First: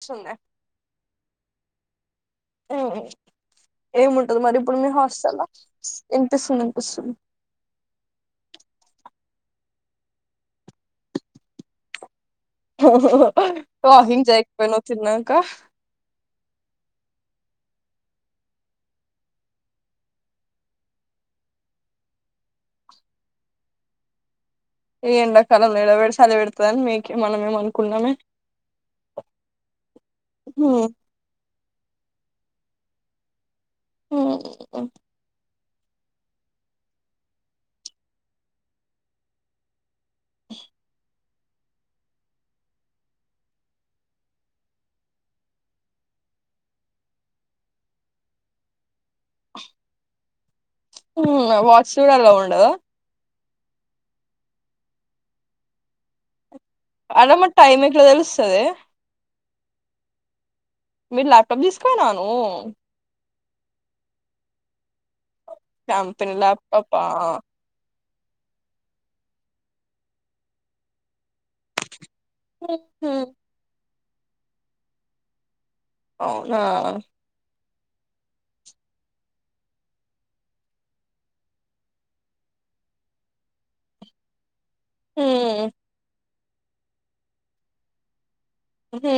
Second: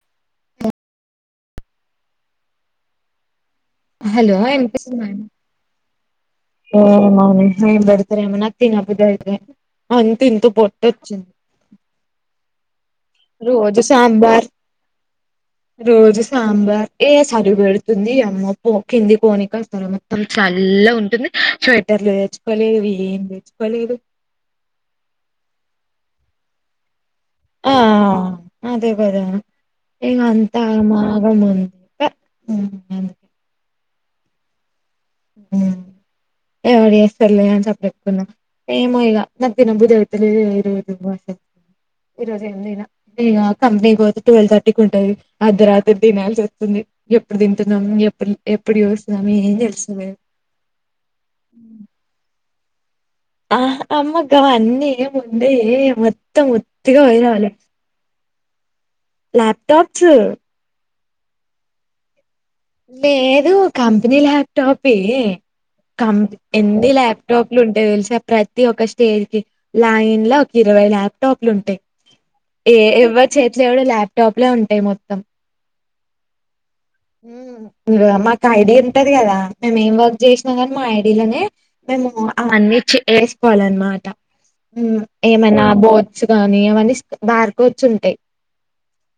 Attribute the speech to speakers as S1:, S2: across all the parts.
S1: [unintelligible]
S2: Hello
S1: ఏముంటది మరి ఇప్పుడు మీ
S2: వినిపిస్తుందా అండి
S1: హాస్టల్లో ఇనిపిస్తుంది ఇనిపిస్తుంది
S2: ఏమన్నా తిన బుద్ధి అయితది అంత ఇంత పొట్టొచ్చింది.
S1: హా హా హా
S2: రోజు
S1: వాకింగ్
S2: సాంబార్
S1: చెయ్యకపోయినావ్ తిన్నంక
S2: రోజు సాంబార్ ఏ సరిపెడుతుంది అమ్మ కింది కోనీక వస్తారు. మొత్తం చల్లగ ఉంటుంది. స్వెటర్లు తెచ్చుకోలేదు ఏం తెచ్చుకో మ లేదు
S1: ఈ ఎండాకాలం లేడ సలి పెడతాందీ మీ
S2: ఆ అదే గదా ఇగ అంత ఆగమాగం ఉ
S1: ఉ
S2: ఉ ఎవడి ఏస్తరులే సప్పడకున్నా ఏమో ఇగ నాకి తినబుద్ధైతలేదు. [unintelligible] ఈ రోజు ఎమ్ తిన ఇగ కంపెనీ పోతే ట్వెల్వ్ థర్టీకి ఉంటది. అర్ధరాత్రి తినాల్సి ఒస్తుంది. ఎప్పుడు తింటున్నాము ఎప్పుడు ఎప్పుడు చూస్తున్నాము ఏం తెలుస్తలేదు.
S1: ఊ వాచ్స్ కూడ అలోవ్ ఉండద
S2: ఆహ్ అమ్మగవన్నీ ఏముండయే, మొత్తం ఉ
S1: ఆడ మాక్ టైమ్ ఎట్ల తెలుస్తదే
S2: ల్యాప్టాప్స్
S1: మీరు ల్యాప్టాప్ తీసుకపోయినవ నువ్వు
S2: లేదు కంపెనీ ల్యాప్టాపే కం
S1: కంపెనీ
S2: ఎన్ని
S1: ల్యాప్టాపా
S2: ల్యాప్టాప్లు ఉంటాయి తెల్సా ప్రతి ఒక్క స్టేజ్ కి లైన్ల ఒక ఇరవై ల్యాప్టాప్లు ఉంటాయి. ఏ ఎవ్వరి చేత్ల చూడ్ ల్యాప్టాప్లే ఉంటాయి మొత్తం
S1: అవునా
S2: ఉ నువ మాకు ఐడి ఉంటది కదా మేము ఏం వర్క్ చేశ్న కాని మా ఐడిలనే మేము అవన్నీ చి ఎస్ పోలన్ మాట ఏమైనా
S1: హ్మ్
S2: బోర్డ్స్ గాని, అవ్వని బార్కోడ్స్ ఉంటాయి.
S1: హూ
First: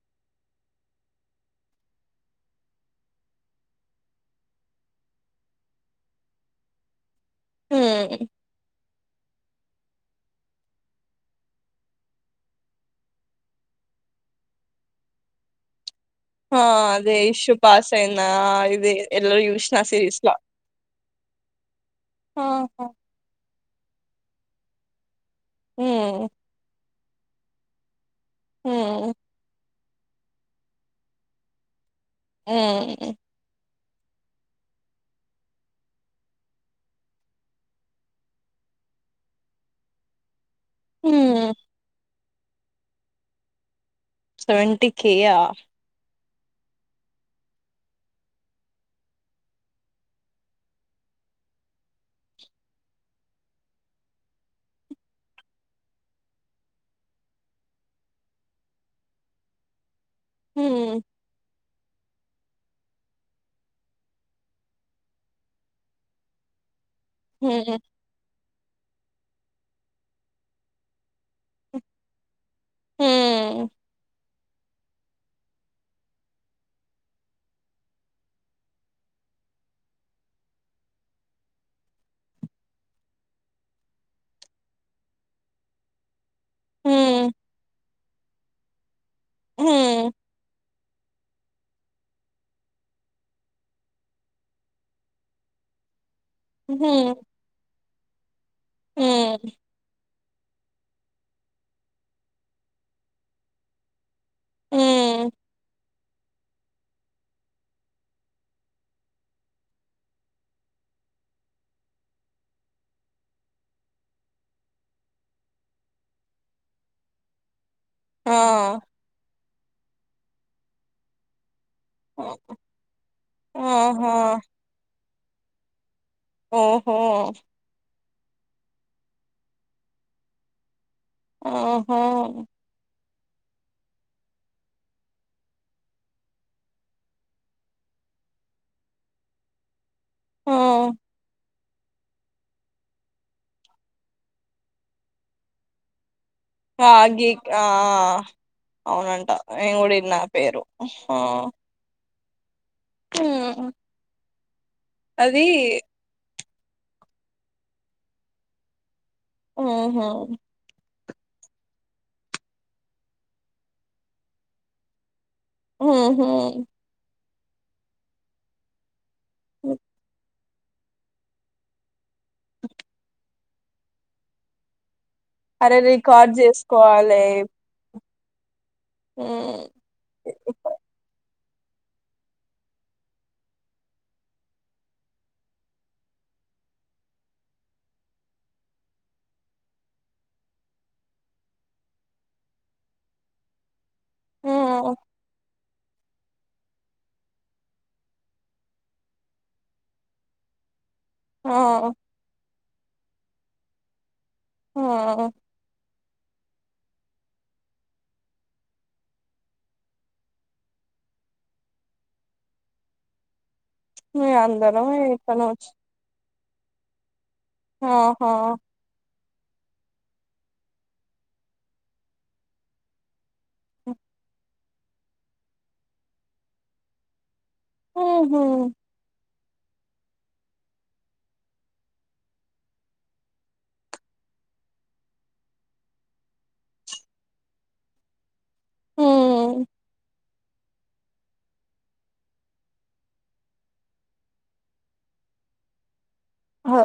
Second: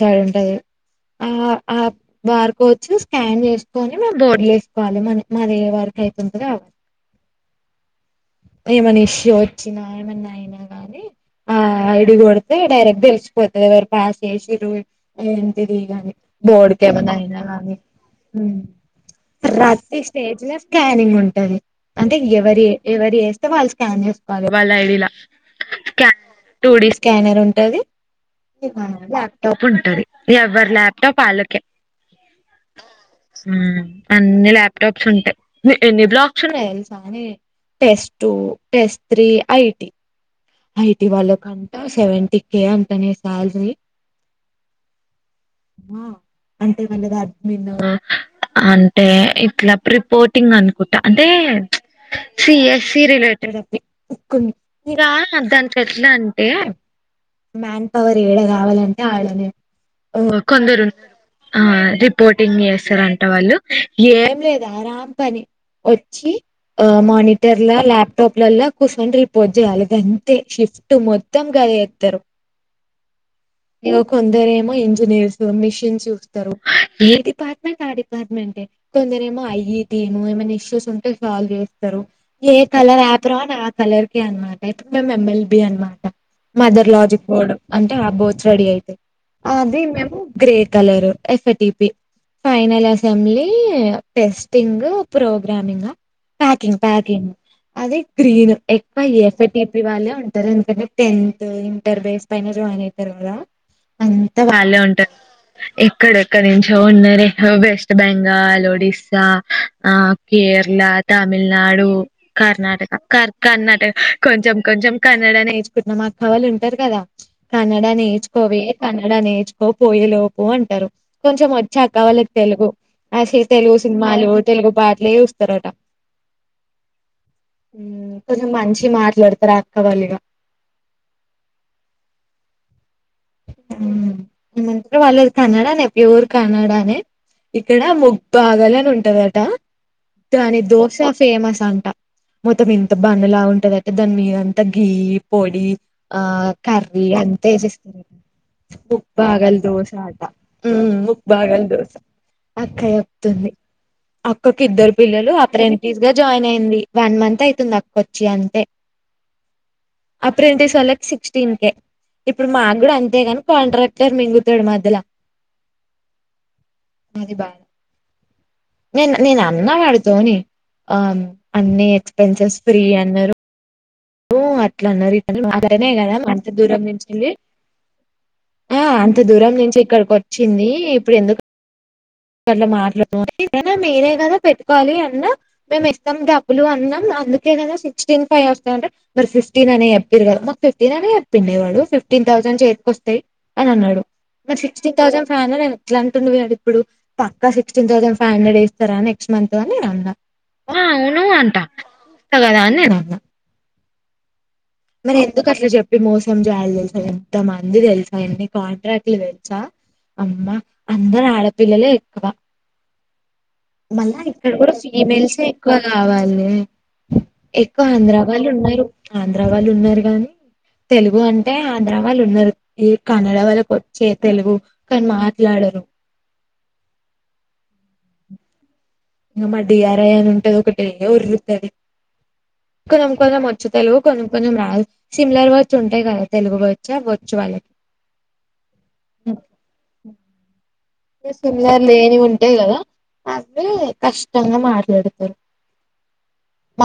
S2: సారుంటది ఆ ఆ వార్కోచ్చు. స్కాన్ చేసుకొని మ బోర్డ్ల ఎస్కోవలి. మన మన ఏ వరకు అయితుందో ఆ
S1: ఉ
S2: ఏమని ఇష్యూ వచ్చినా, ఎమన్న అయినా గానీ ఆ ఐడి కొడితే డైరెక్ట్ తెల్సిపోతది. ఎవరు పాస్ట్ చేసిర్రు ఏంటిదిగని.
S1: ఆ
S2: బోర్డ్కెమన్న
S1: అదే
S2: అయినా
S1: ఇష్యూ
S2: గానీ,
S1: పాస్ అయిందా ఇది ఎల్లో చూసిన
S2: రాత్రి
S1: సిరీస్
S2: స్టేజ్ల స్కానింగ్ ఉం ది అంటే ఎవరి
S1: లా
S2: ఎవరి ఎస్తే వాళ్ళు స్కాన్ చేసుకోవాలి వాళ్ళ ఐడిల [unintelligible]
S1: హ్మ్
S2: టూడి స్కానర్ ఉంటది. [unintelligible]
S1: హ్మ్
S2: ల్యాప్టాప్. ఉంటది. ఎవ్వర్ ల్యాప్టాప్ వాళ్ళకె
S1: ఉమ్
S2: అన్ని ల్యాప్టాప్స్ ఉంటయి. ని ఎన్ని బ్లాక్స్ ఉన్నయి తెల్సానే టెస్ టూ, టెస్ త్రీ, ఐటి ఐటీ వాళ్ళ
S1: హ్మ్
S2: కంట సెవెంటి కే అంటనే సాల్రీ.
S1: Seventy K yeah!
S2: అంటే వాళ్ళది అడ్మీన్ అంటే ఇట్ల ప్రిపోర్టింగ్ అనుకుంటా అంటే సిఎస్ఈ రిలేటింగ్ [unintelligible] ఇగా దాంట్ల ఎట్లంటే మ్యాన్ పవర్ ఏడ కావాలంటే ఆడనే ఓ
S1: హ్మ్
S2: కొందరున్నరు. ఆ రిపోర్టింగ్ చేస్తారంట వాళ్ళు ఏం లేదే అరాం పని వచ్చి ఆ మానిటర్లా,
S1: హ్మ్
S2: ల్యాప్టాప్లల్ల కూర్చొని రిపోర్ట్ చేయాలి గం తె షిఫ్ట్ మొత్తం గదే ఎత్తరు
S1: హ్మ్
S2: ఇగ కొం కొందరేమో ఇంజనీర్స్ మిషిన్స్ చూస్తారు ఏ డిపార్ట్మెంట్ ఆ డిపార్ట్మెంటే కొందరే మో ఐఈటి నువ్ ఏమన్న ఇష్యూస్ ఉంటే సాల్వ్ జేస్తరు. ఏ కలర్ ఆఫ్రాన్ ఆ కలర్కే మాట ఇప్పుడ్ మేం ఎంఎల్బి అన్మాట. మదర్ లాజిక్
S1: హ్మ్
S2: బోర్డు అంటే ఆ బోర్డ్స్ రెడీ అయితయి. అది
S1: హ్మ్
S2: మేము grey colour FATP final assembly testing programming packing
S1: హ్మ్
S2: ప్యాకింగ్ అది గ్రీన్ ఎక్కువ
S1: హ్మ్
S2: ఎఫ్ఎటి వాళ్ళే ఉంటరు ఎందుకంటే టెన్త్, ఇంటర్ బేస్ పైన జాయిన్ అయితరు కదా అం త వాళ్ళే ఉంటర్
S1: హ్మ్
S2: ఎ క్కడెక్కడ్ నుంచో ఉన్నరే వెస్ట్ బెంగాల్, ఒడిస్సా, ఆ కేరళ తమిళనాడు, కర్ణాటక కర్ కర్ణటక కొంచం కొంచం కన్నడ నేర్చుకున్నాం మా అక్క వాళ్ళు ఉంటరు కదా కన్నడ
S1: ఆ
S2: నేర్చుకోవే కన్నడ నేర్చు కో పోయేలోపు అంటరు. కొంచం వచ్చాక
S1: ఆ,
S2: వాళ్ళక్ తెలుగు యాస్ ఎ తెలుగు
S1: ఆహా
S2: సినిమాలు, తెలుగు పాటలే చూస్తరట.
S1: ఆహా
S2: కొంచం మంచిగ్ మాట్లాడ్తర్ ఆ అక్క వాళ్ళిగ
S1: ఆహో
S2: ఏమంటరు వాళ్ళది కన్నడానే ప్యూర్ కన్నడానే ఇక్కడ ముగ్ బాగలన్ ఉంటదట
S1: ఆ
S2: దాని దోశ ఫేమస్ అం ట మొత్తం ఇంత బండలా ఉంటదట దాన్ మీదంతా గీ పొడి ఆ
S1: ఆ
S2: కర్రీ అంత
S1: గీక్ ఆ
S2: ఏసేస్తరే
S1: అవునంట
S2: ముప్బాగల్
S1: నేను
S2: దోస
S1: కూడా ఇన్న
S2: ఆట
S1: ఆ పేరు ఆ
S2: ముప్బాగల్ దోస అక్క చెప్తుంది.
S1: హ్మ్
S2: అక్కకి ఇద్దరు పిల్లలు
S1: అది
S2: అప్రెంటిస్గ జాయిన్ అయి ది వన్ మంత్ అయితుంది అక్క వచ్చి అంటే
S1: ఆహా
S2: అప్రెంటిస్ వాళ్ళక్ సిక్స్టీన్ కే ఇప్పుడు మాక్ గుడా అంతేగని కాంట్రాక్టర్ మింగుతడు మధ్యల
S1: ఆ హ
S2: అది బాలా నేన్ నేన్ అన్నా వాడితోనే అవ్ను అన్ని ఎక్స్పెన్సెస్ ఫ్రీ అన్నరు అట్లన్నరు మా
S1: అరే
S2: ధరణే కదా
S1: రికార్డ్
S2: అంత దూరం
S1: చేసుకోవాలే
S2: నుంచెళ్ళి ఆ అంత దూరం
S1: హ్మ్
S2: నుంచి ఇక్కడికొచ్చింది ఇప్పుడ్ ఎందుకు గట్ల మాట్లాడూ [unintelligible] మేమే కదా పెట్టుకోవాలి అన్నా మేం ఇస్తాం డబ్బులు అన్నం అందుకే గదా సిక్స్టీన్ ఫైవ్ వస్తాదంటే మీరు ఫిఫ్టీన్ అనే చెప్పిరు కదా మాక్ ఫిఫ్టీన్ అనే చెప్పిండే వాడు ఫిఫ్టీ టీన్ థౌండ్ చేతికొస్తాయి అని అన్నాడు
S1: ఆ
S2: నా సిక్స్టీన్ థౌసండ్ ఫై్ హండ్రెడ్ ఎట్లా అంటుండు వాడు ఇప్పుడు పక్కా సిక్స్టీన్ థౌజండ్ ఫైవ్ హండ్రెడ్ వేస్తారా నెక్స్ట్ మంత్ అని నీను అన్న అ ఆవును అంట
S1: ఆ
S2: [unintelligible] కదా అని నీను అన్న
S1: ఆ
S2: మరి ఎందుకట్లా చెప్ పి మోసం చేయాలి తెలుసా ఎంత మంది తెలుసా ఇన్ని కాంట్రాక్ట్లు తెలుసా అమ్మా అందరు ఆడపిల్లలే ఎక్కువ మళ్ళా
S1: మీ
S2: ఇక్కడ కూడా
S1: అందరం
S2: ఫీమేల్సే
S1: ఇక్కనే వచ్చి
S2: ఎక్కువ కావాలి ఎక్కువ ఆంధ్రా
S1: ఆహా
S2: వాళ్ళు ఉన్నారు ఆంధ్ర వాళ్ళు ఉన్నారు కాని తెలుగు అంటే ఆంధ్ర వాళ్ళు ఉన్నారు ఈ కన నడవళ్ళకి వచ్చే తెలుగు కానీ మాట్లాడరు
S1: ఓ హో
S2: ఇగ మ డిఆర్ఐ అని ఉంటది ఒకటే ఓర్రుతది కొనం కోణం వచ్చు తెలుగు కొనంకోనం రాదు సిమ్లర్ వర్డ్స్ఉంటాయి కదా తెలుగు వచ్చా వచ్చు వాళ్ళకు
S1: మ్
S2: ఇగ సిమిలర్ లేనివి ఉంటయి కదా అవి కష్టంగా మాట్లడుతారు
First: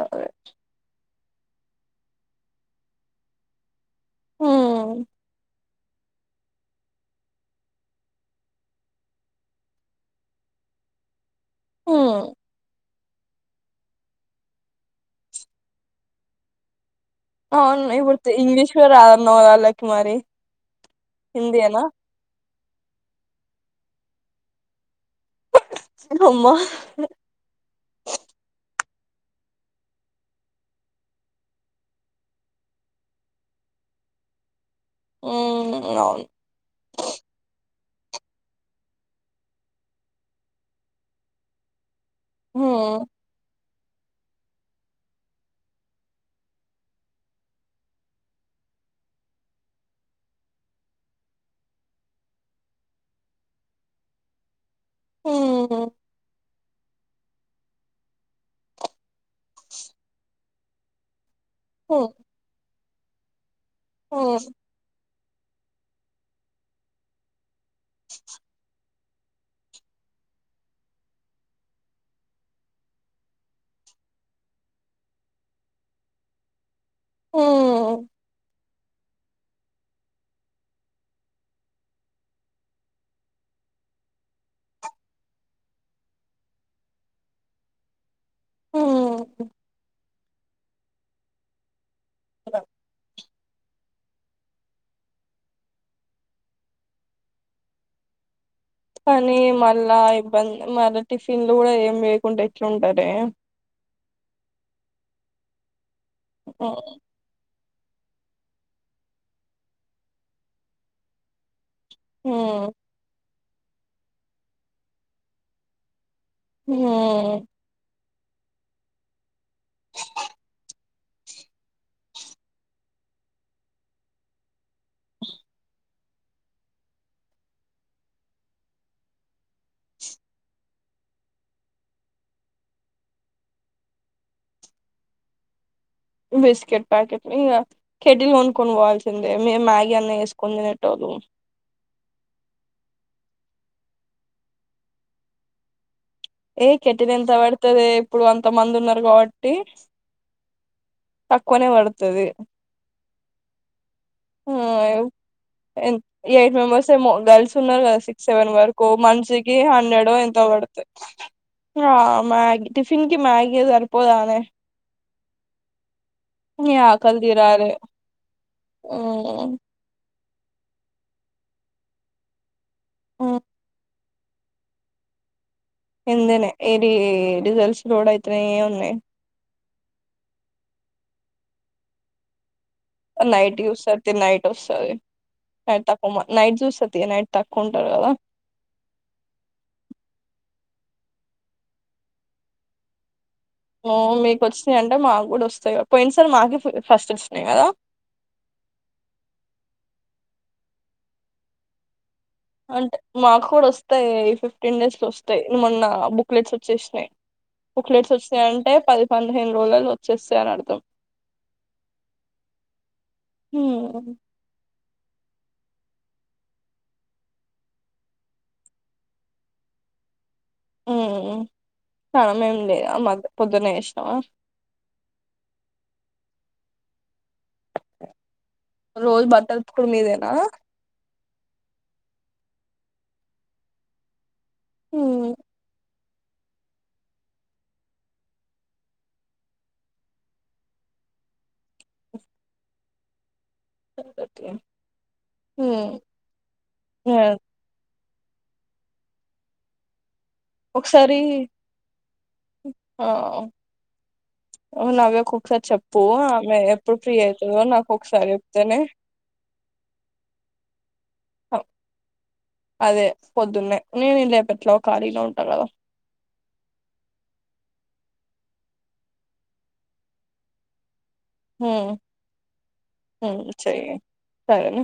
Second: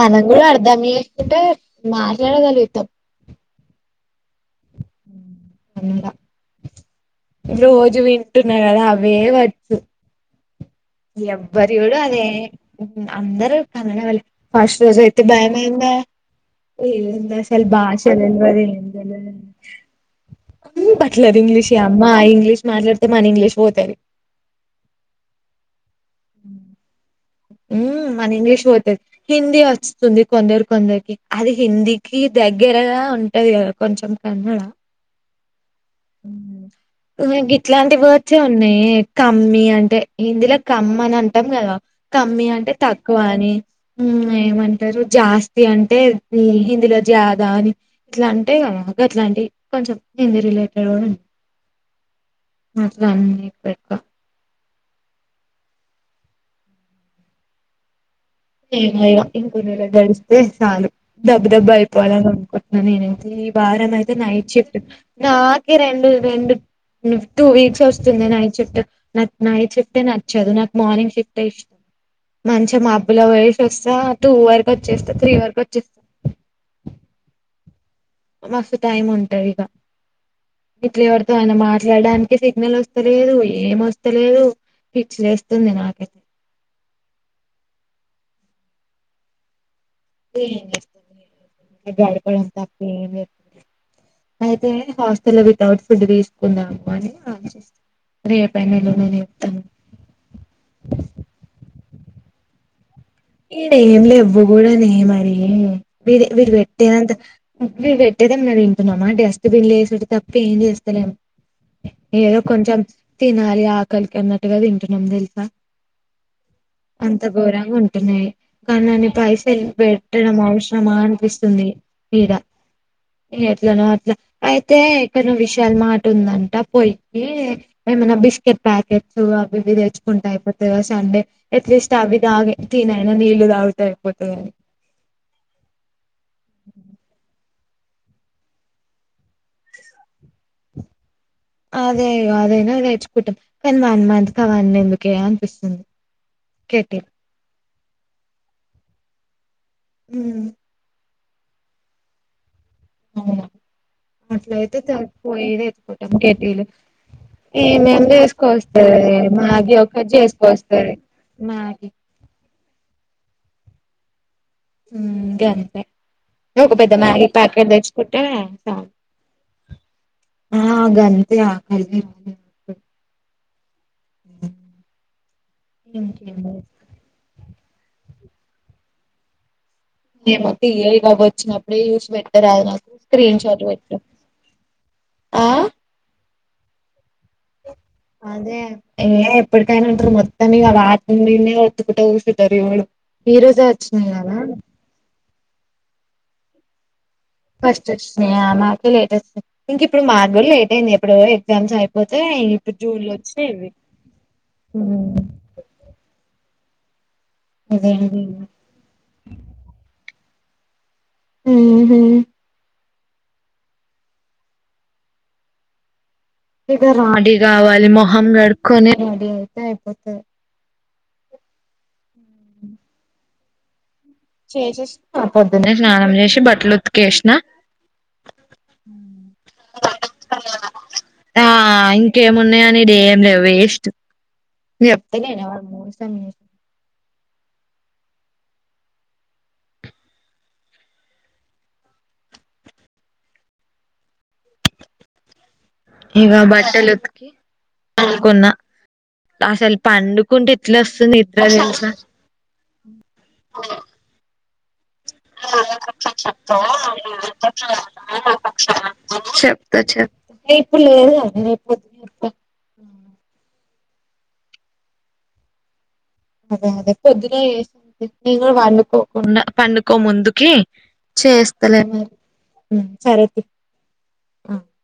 S2: మనం కూడా అర్ధం చేసుంటే మాట్లాడగలుగుతాం
S1: ఉమ్
S2: అ రోజు వింటున్నా కదా అవే వచ్చు ఎవ్వరు చూడు
S1: ఉమ్
S2: అదే అందర కనడ వాళ్ళే ఫస్ట్ రోజు అయితే భయమైందే ఏదసలు
S1: అవును
S2: భాష
S1: ఇప్పుడు
S2: తెలువదు
S1: ఇంగ్లీష్
S2: ఎం
S1: కూడా రాదన్నావు కదా వాళ్ళకి మరి
S2: తెలువదు బట్లర్ ఇంగ్లీషే
S1: హిందీయేనా
S2: అమ్మా అ ఇంగ్లీష్ మాట్లాడితే మన ఇంగ్లీష్ పోతది
S1: అమ్మా
S2: మ్ మన ఇంగ్లీష్ పోతది హిందీ వస్తది కొందరు కొందరికి అది హిందీకి దగ్గరగా ఉంటది కదా కొంచెం కన్నడ
S1: ఉమ్ అవును
S2: నాక్ గి ట్లాంటి వర్డ్స్ే ఉన్నాయే కమ్మి అంటే హిందీ ల కమ్ అని అంటాం కదా కమ్మి అంటే
S1: ఉమ్
S2: తక్కువ అని మ్ ఏమంటారు జాస్తి అంటే హిందీలో జాదా అని ఇట్లా అంటే కదా అట్లాంటివి కొంచెం హింది రిలేటెడ్ కూడా ఉం అట్ల అన్ని పెడ్క్క
S1: ఆ
S2: ఎం లే ఇగ ఇంకో నెల గడిస్తే చాలు దబ్బ దబ్బ
S1: ఉమ్
S2: అయిపోవాలనకుం నేనయితే ఈ వారం అయితే
S1: ఉమ్
S2: నైట్ షిఫ్ట్ నాకే రెండు రెండు టూ వీక్స్ వస్తుంది నైట్ షిఫ్ట్ నా నైట్ షిఫ్ట్ే నచ్చదు నాకు మార్నింగ్ షిఫ్టే ఇష్ మంచిగా మాబ్ బ్బుల పోయేసి వస్తా టూ వరకు వచ్చేస్తా త్రీ వరకు వచ్చేస్తా
S1: ఆ
S2: మస్తు టైం ఉంటది ఇగ ఇట్లు ఎవరితో ఆయిన మాట్లాడానికి సిగ్నల్ వస్తలేదు ఏం వస్తలేదు పిచ్చలేస్తుంది నాకైతే
S1: మ్
S2: ఎం చేస్తమే గడపడం తప్ప ఎం లేదు అయితే హాస్టల్ వితౌట్ ఫుడ్ తీసుకుందామని ఆలోచిస్ రేప్
S1: కానీ మళ్ళా ఇబ్బంది మళ్ళా టిఫిన్ లో కూడా ఏమి వేయకుంే ఎట్లఉంటరు
S2: ఇడ ఏం లే ఇవ్వ కూడనే మరి మీర్ వీరు
S1: ఉమ్
S2: పెట్టేదంత వీడు పెట్టేదేమన్న వింటున్నామా డస్ట్బిన్ లో వేసుడు తప్పి ఏం చేస్తలేం ఏదో
S1: ఉమ్
S2: కొంచెం తినాలి ఆకలికి అన్నట్టుగా తింటున్నాం తెలుసా అంత
S1: ఉమ్
S2: గోరాంగా ఉ న్నాయి కానీ అన్ని పైసలే పెట్టడం అవసరమా అనిపిస్తుంది ఈడ ఎట్లనో అట్లా అయితే ఎక్కన్నో విశాల్ మాట్ ఉందంట పోయి ఏమైనా బిస్కెట్ ప్యాకెట్స్ అవి ఇవి తెచ్చుకుంటా అయిపోతాయిో సండే ఎట్లీస్ట్ అవి తాగి తిని అయినా నీళ్లు తాగుటే అయిపోతదని
S1: బిస్కిట్ ప్యాకెట్ లు ఇగ కెటిలు కొనుక్కోని పోవాల్సిందే మేము మ్యాగీ అన్న వేసుకొని తినేటోళ్ళు
S2: అదే అదైనా అది నేర్చుకుంటాం కానీ వన్ మంత్ క వన్ని ఎందుకే అనిపిస్తుంది
S1: ఏ
S2: కెటిల్
S1: కట్టిన్ ఎంత పడుతదే ఇప్పుడు అంత మంది ఉన్నారు కాబట్టి తక్కువనే పడుతది
S2: అవునా
S1: ఆ
S2: అట్లయితె తక్కువాయ్యేదే
S1: ఎన్
S2: ఎతుకుంటాం
S1: ఎయిట్
S2: కెటీలు
S1: మెంబర్స్ ఏమో గర్ల్స్ ఉన్నారు కదా
S2: ఏమేమి
S1: సిక్స్ సెవెన్ వరకు
S2: చేసుకోస్తదే మ్యాగీ ఒకటి చేసుకొస్తదీ
S1: అ మ్యాగి టిఫిన్ కి మ్యాగీ సరిపోదానే
S2: హ్మ్ ఇంతే ఒక
S1: ఇగ
S2: పెద్ద
S1: ఆకలి
S2: మ్యాగీ ప్యాకెట్
S1: తీరాలే
S2: తెచ్చుకుంటే చాలు
S1: మ్మ్
S2: అ గంతే
S1: ఆ
S2: [inaudible]
S1: ఎందోనే
S2: ఇంకేంది
S1: ఏడి ఎడికల్సి రోడ్ అయితనే ఉన్నాయ్
S2: ఏమో సిఐ అవి వచ్చినప్పుడే చూసి బెట్టరదు
S1: నైట్ చూస్తాతి నైట్ వస్తది
S2: ఆ
S1: నకు నైట్ చూస్తతి నైట్ తక్కువ ఉంటారు కదా
S2: అదే ఏ ఎప్పుడుకైన ఉంటరు మ్ తం మీగ అ [unintelligible] ఒత్తుకుంట కుసుంటరు ఇవ్వడు
S1: ఓ మీకు వచ్చినాయి అంటే మాకు గుడా వస్తాయి పోయిన సారీ మాకే ఫ్ ఫస్ట్ వచ్
S2: ఫస్ట్ వచ్చినయ మాకి లేట్ వస్ ఇంక ఇప్పుడు మగ్గుడ లేట్ అయింది ఎప్పుడో ఎగ్జామ్స్ అయిపో
S1: అంటే మాకు కూడా వస్తాయి ఫిఫ్టీన్ డేస్కో వస్తాయి మొన్న బుక్లెట్స్ వచ్చేసినాయి
S2: అదే
S1: బుక్లెట్లు
S2: అదే
S1: వచ్చినాయంటే పది పదిహేను రోజులు వచ్చేస్తాయని అర్థం
S2: హ్మ్ హు
S1: హ్మ్
S2: ఇగ రడీ కావాలి మొహం గడుకొని రెడీ అయితే అయిపోతది
S1: హ్మ్ స్నానం ఎం లేదా మ పొద్దున్నే చేసినవ
S2: చేసేసిన పొద్దున్నే స్నానం చేసి బట్టలు ఉతికెసిన
S1: రోజు బట్టలు ఉతుకుడు మీదేనా
S2: అ ఇంకేమున్నాయ ఈడేం లేవు వేస్ట్ నీను
S1: హ్మ్
S2: చెప్తాలేనా మోసం చెస్
S1: త [inaudible]
S2: ఇగ బట్టెలు ఉత్కి పండుకున్న అసల్ పండు కుంటే ఎట్లవస్తుంది
S1: ఒకసారి
S2: నిద్ర తెలుసా
S1: ఆ నవ్యకు ఒకసారి చెప్పు ఆమె ఎప్పుడు ఫ్రీ అవుతుందో నాకు ఒకసారి చెప్తేనే
S2: చె త చెప్ ఏ ఇప్పుడు లేదు కాదనే
S1: అదే పొద్దున్నే నేనేం లేపట్లే ఖాళీగ ఉంట కదా
S2: అదే అదే పొద్దున్న లేసి నేను కూడా పండుకోకుండా పండుకో ముందుకే చేస్తలే
S1: హ్మ్
S2: మరి సరే తీ
S1: హ్మ్ చెయ్యి
S2: హా
S1: సరేనా